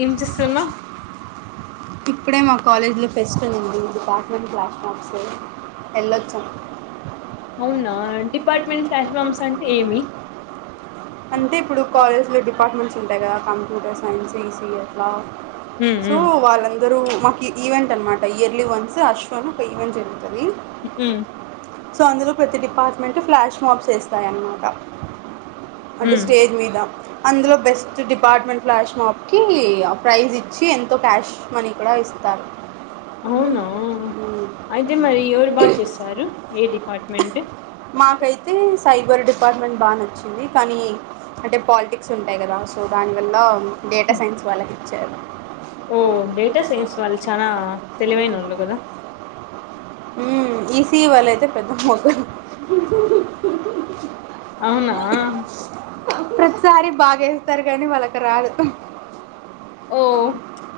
ఏం చేస్తున్నా ఇప్పుడే మా కాలేజీలో ఫెస్టివల్ ఉంది ఇది కాకిమన్ క్లాస్ మక్స్ వెళ్ళొచ్చాం అవునా డిపార్ట్మెంట్ ఫ్లాష్ బాంబ్స్ అంటే ఏమి అంటే ఇప్పుడు కాలజ్ లో డిపార్ట్మెంట్స్ ఉంటాయి కదా కప్యూటర్ సైన్స్ ఇ సీ ఎతలా ఉమ్ సూ ఉమ్ వాళ్ళ ఇద్దరు మాకు ఈవెంట్ అనమాట ఇయర్లీ వన్స్ అశ్వ అన్ ఒక ఈవెంట్ జరుగుంది ఉమ్ సో అందులో ప్రతి డిపార్ట్మెంట్ ఫ్లాష్ మప్స్ వస్తాయన్నమాట అంటే ఉమ్ స్టేజ్ మీద అందులో బెస్ట్ డిపార్ట్మెంట్ ఫ్లాష్ మాప్ కి ప్రైజ్ ఇ సి ఎంతో క్యాష్ మనీ కూడా ఇస్తారు అవునా అయితే మరి ఎవరు బాగా చేస్తారు ఏ డిపార్ట్మెంట్ మాకైతే సైబర్ డిపార్ట్మెంట్ బాగా నచ్చింది కానీ అంటే పాలిటిక్స్ ఉంటాయి కదా సో దానివల్ల డేటా సైన్స్ వాళ్రా చెరడి ఓ డేటా సైన్స్ వాళ్ళు చాలా తెలివైన వాళ్ళు కదా ఉ ఈసీ వాళ్ళయితే పెద్ద మొక్కలు అవునా ప్రతిసారి బాగాేస్తారు కానీ వాళ్ళకి రదు ఓ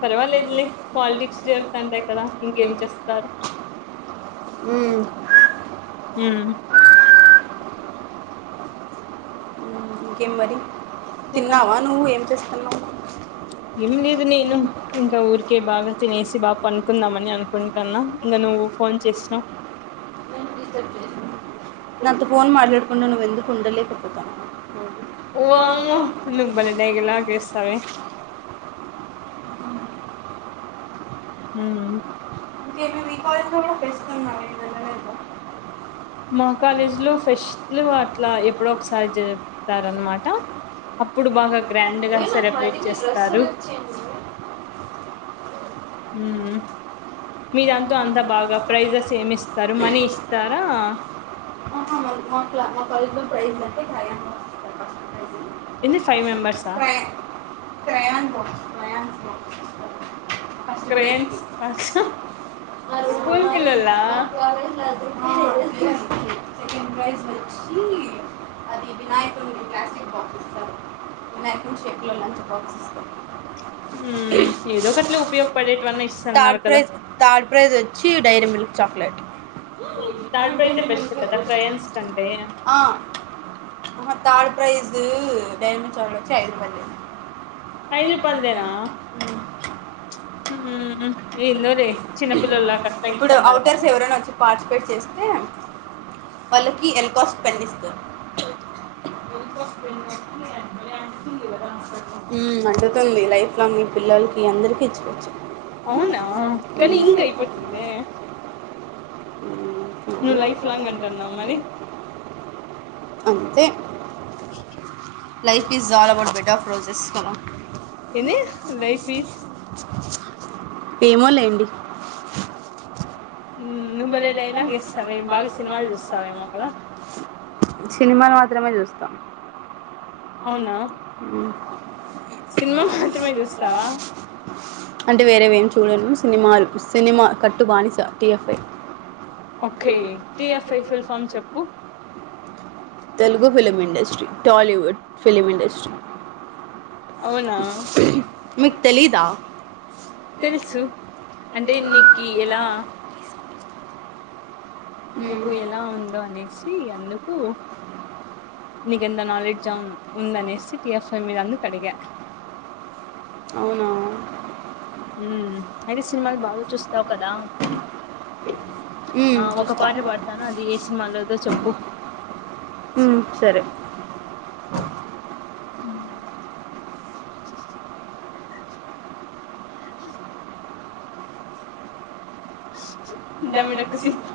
పర్వాలేద్లే పర్వాలేదులే. పాలిటిక్స్ జతుండే కదా ఇంకేం చేస్తారు ఉ ఉమ్ ఇంకేం మరి తిన్నావా నువ్వు ఏం చేస్తాన్నావు ఏం లేదు నేను ఇంకా ఊరికే బాగా తినేసి బాగా పనుకుందాంమని అనుకుంటి ఇంకా నువ్వు ఫోన్ చేసావు నాతో ఫోన్ మాట్లాడకుండా నువ్వు ఎందుకు ఉండలేకపోతాన్నావ్ వామ్మో నువ్ భలే డైలాగ్ వేస్తావే హ అంటే మేము ఈ కళ కూడా పెలుస్తున్నాం ఏదద మా కాలేజీ లో ఫెస్ట్లు అట్లా ఎప్పుడో ఒకసారి జరుపుతారు అనమాట అప్పుడు బాగా గ్రాండ్గా నాకు సెలబ్రేట్ మళ్ళీ మీ డ్రెస్ చేస్తారు సెలెక్ట్ చేయండి మీ దాంతో ఇదంతా అంతా అంత బాగా ప్రైజెస్ ప్రైవసీ ఏమి ఇస్తారు మనీ ఇస్తారా అహ మ మాట్లా ప్రైజ్ మనీ ఏంది ఫైవ్ ప్రైజ్ మెంబర్సా ప్రై తయా పో త్రయాంత పో క్రేన్స్ అ స్కూల్ పిల్లోల్ల సెకండ్ ప్రైజ్ వచ్చి అది వినాయకుడి క్లాసిక్ బాక్స్ సార్ మ్యాకింగ్ షేప్లో లంచ్ బాక్స్ ఇస్తార్ ఉ ఏదో ఒకట్లే ఉపయోగపడేటవన్నా ఇస్తున్నారు థర్డ్ కదా ప్రైజ్ థర్డ్ ప్రైజ్ వచ్చి డైరీ మిల్క్ చాక్లేట్ అయ్యయ్యో థర్డ్ ప్రైజే బెస్ట్ కదా క్రయాన్స్ కంటే ఆ third prize dairy milk chocolate వచ్చి ఐదు రూపాయలవే ఐదు రూపాయలవేనా హ ఎందోలే ఇప్పుడు ఔటర్స్ ఎవరైనా వచ్చి పార్టిసిపేట్ చేస్తే వాళ్ళకి ఎల్కోస్ పెన్ ఇస్తారు అంటుతుంది లైఫ్ లాంగ్ ఈ పిల్లలకి అందరికి ఇచ్చకోవచ్చు అవునా కానీ ఇంక్ అయిపోతుంది ఉ నువ్వు లైఫ్ లాంగ్ అంటున్నావు మరి అంతే life is all about better prizes మష ఏంది లైఫ్ ఈజ్ ఏమో లేండి [inaudible] నువ్వు భలే డైలాగ్ వేస్తావే బాగా సినిమాలు చూస్తావేమో కదా సినిమాలు మాత్రమే చూస్తాం అవునా ఉమ్. సినిమా మాత్రమే చూస్తావా సినిమాలుకు సినిమా కట్టు బానిస T F I okay T F I ఫిల్ ఫామ్ చెప్పు Telugu film industry Tollywood film ఇండస్ అవునా మీకు తెలీదా తెలుసు అంటే నీకి ఎలా ఇప్పుడు నీకు మీరు ఎలా ఉందో అనేసి అందుకు నీకు ఎంత మ్యారేజ్ నాలెడ్జ్ అం ఉందనేసి టి ఎఫ్ ఐ మీద అందు కడిగా అవునా ఉమ్ అయితే సినిమాలు బాగా చూస్తావు కదా ఉమ్ ఆ ఒక చూస్తా పాట డబల్ పాడతాను అది డబల్ ఏ సిక్స్ సినిమాలోదో చెప్పు. ఉమ్ సరే దమ్మిడక్కు సీత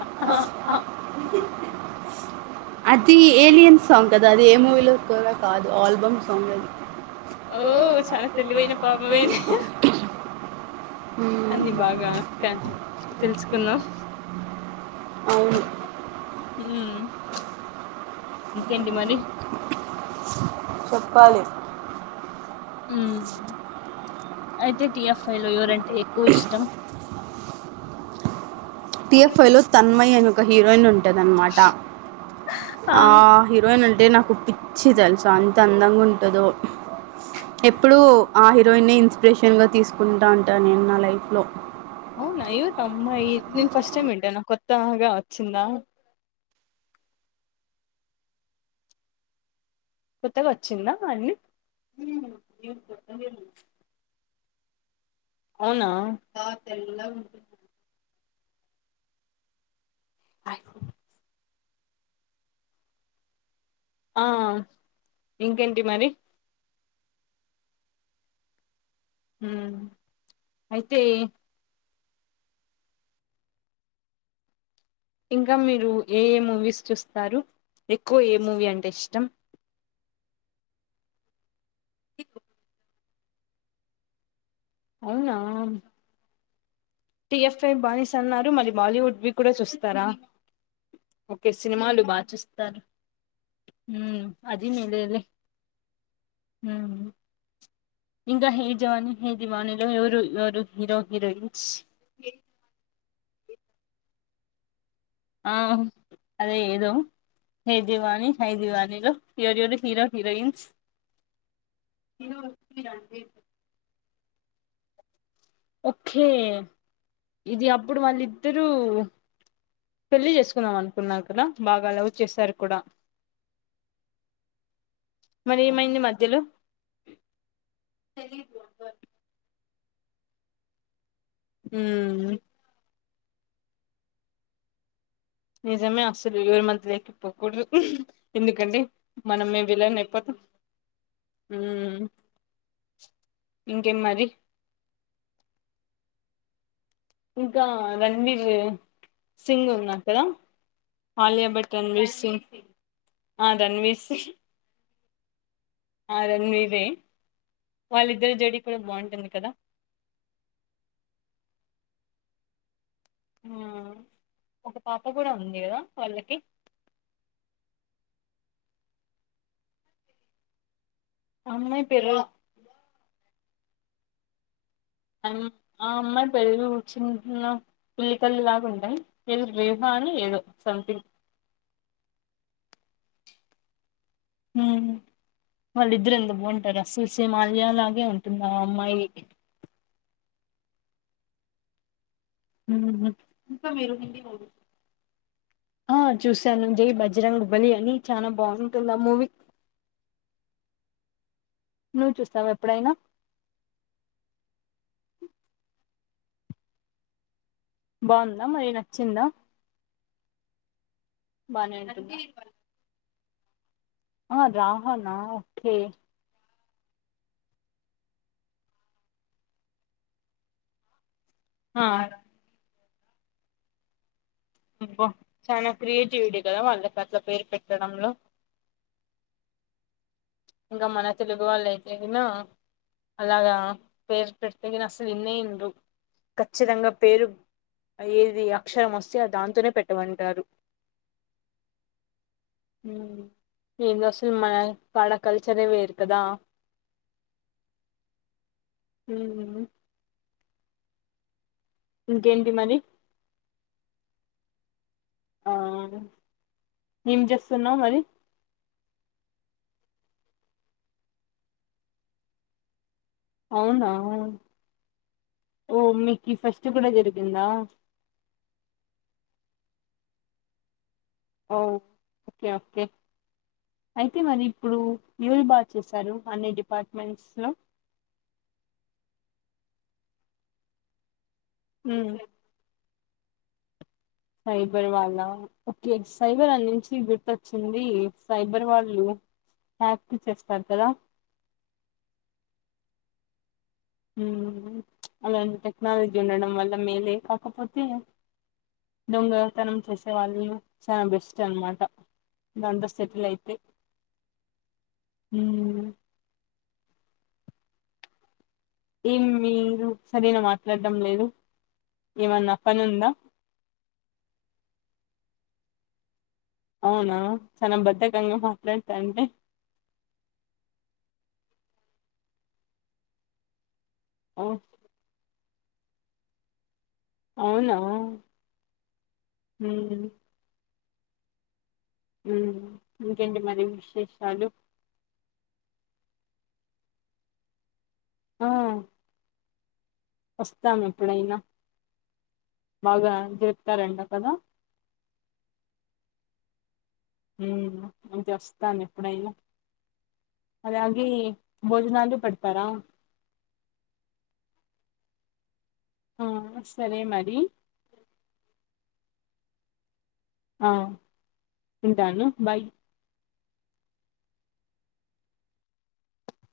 అది ఏలియన్ సాంగ్ కదా అది ఏ మూవీలో కూడా కాదు ఆల్, బం సాంగ్ అది ఓ చాలా తెలివైన పాపవేలే అన్ని బాగా కా తెలుసుకున్నావ్ అవును హ్మ్ ఇంకేంటి మరి చెప్పాలి ఉమ్ అయితే టిఎఫ్ ఫై లో ఎవరంటే ఎక్కువ ఇష్టం టిఎఫ్ఐ లో తన్మయ్ అని ఒక హీరోయిన్ ఉంటది. అన్నమాట ఆ హీరోయిన్ అంటే నాకు పిచ్చి తెలుసా అం త అందంగుంటదో ఎప్పుడు ఆ హీరోయిన్ ఇన్స్ స్టేషన్ గా తీసుకుంటా ఉంటా నేను నా లైఫ్ లో అవునా ఎవరమ్మాయి నేను ఫస్ట్ టైమ్ వింటానా కొత్తాగా వచ్చిందా కొత్తగా వచ్చిందా అది అవునా ఆ ఇంకేంటి మరి హూ అయితే ఇంకా మీరు ఏ ఏ మూవీస్ చూస్తారు ఎక్కువ ఏ మూవీ అంటే ఇష్టం అవునా టి ఎఫ్ ఐ బానిస అన్నారు మరి బాలీవుడ్ వి కూడా చూస్తారా ఓకే సినిమాలు బాగా చూస్తారు ఊ అది మేలేలే ఊ ఇంకా హే జవాన్ హే దివాని లో ఎవరు ఎవరు హీరో హీరోయిన్స్ ఆ అదే ఏదో హే దివాని హే దివానీలో ఎవరెవరు హీరో హీరోయిన్స్ ఓకే ఇది అప్పుడు వాళ్ళిద్దరు పెళ్లి చేసుకుందాం అనుకున్నారు కదా బాగా లవ్ చేశారు కూడా మరి ఏమైంది మధ్యలో ఊ నిజమే అసలు ఎవరి మధ్యలేకి పోకూడదు ఎందుకంటే మనం మేము విలాన్ అయిపోతాం ఉమ్ ఇంకేం మరి ఇంకా రణ్వీర్ సింగ్ ఉన్నారు కదా ఆలియా భట్ రణ్వీర్ సింగ్ ఆ రణ్వీర్ సింగ్ ఆ రణ్వీరే వాళ్ళిద్దరు జోడి కూడా బావుంటుంది కదా ఆ ఒక పాప కూడా ఉంది కదా వాళ్ళకి అమ్మాయి పేరు అ ఆ అమ్మాయి పేరు చిన్న పిల్ల పిల్లి కళ్ళులాగ ఉంటయి ఏదో రేహ అని ఏదో సమ్థింగ్ హ్మ్ వాళ్ళిద్దరు ఎంత బాగుంటారో సేమ్ ఆలియా లాగే ఉంటుంది ఆ అమ్మాయి ఆ చూసాను జై బజరంగ్ బలి అని చానా బాగుంటుంది ఆ మూవీ నువ్వు చూసావా ఎప్పుడైనా బాందా మరి నచ్చిందా బానే ఉంటుందా ఆ రాహానా ఓకే ఆ అబ్బో చానా క్రియేటివిటీ కదా వాళ్ళకి అట్ల పేరు పెట్టడంలో ఇంకా మన తెలుగు వాళ్ళు అయితే గిన అలాగా పేరు పెడితే గినా అసలు ఇన్నే ఇన్రు ఖచ్చితంగా పేరు ఏది అక్షరం వస్తే అ దాంతోనే పెట్టమంటారు ఊ ఏందో అసలు మన కాడ కల్చరే వేరుకదా మ్మ్ ఇంకేంటి మరి ఏం చేస్తున్నావ్ మరి అవునా ఓ మీకు ఫెస్ట్ కూడా జరిగిందా ఓ ఓకే ఓకే అయితే మరి ఇప్పుడు ఎవరి బాగా చేసారు అన్ని డిపార్ట్మెంట్స్లో మ్మ్ సైబర్ వాళ్ళా ఓకే సైబర్ అన్నించి గుర్తొచ్చింది సైబర్ వాళ్ళు హ్యాకింగ్ చేస్తారు కదా మ్మ్ అలాంటి టెక్నాలజీ ఉండడం వల్ల మేలే కాకపోతే దొంగతనం చేసే వాళ్ళు చాలా బెస్ట్ అనమాట దాంతొ సెటిల్ అయితే ఏం మీరు ఒకసారైనా మాట్లాడడం లేదు ఏమన్నా పని ఉందా అవునా చానా బద్ధకంగా మాట్లాడతాంటే ఓ అవునా మ్మ్ మ్మ్ ఇంకేంటి మరి విశేషాలు ఆ వస్తాం ఎప్పుడైనా బాగా జర్పుతారంట కదా అంతే వస్తాను ఎప్పుడైనా అలాగే భోజనాలు పెడతారా ఆ సరే మరి ఆ ఉంటాను బాయ్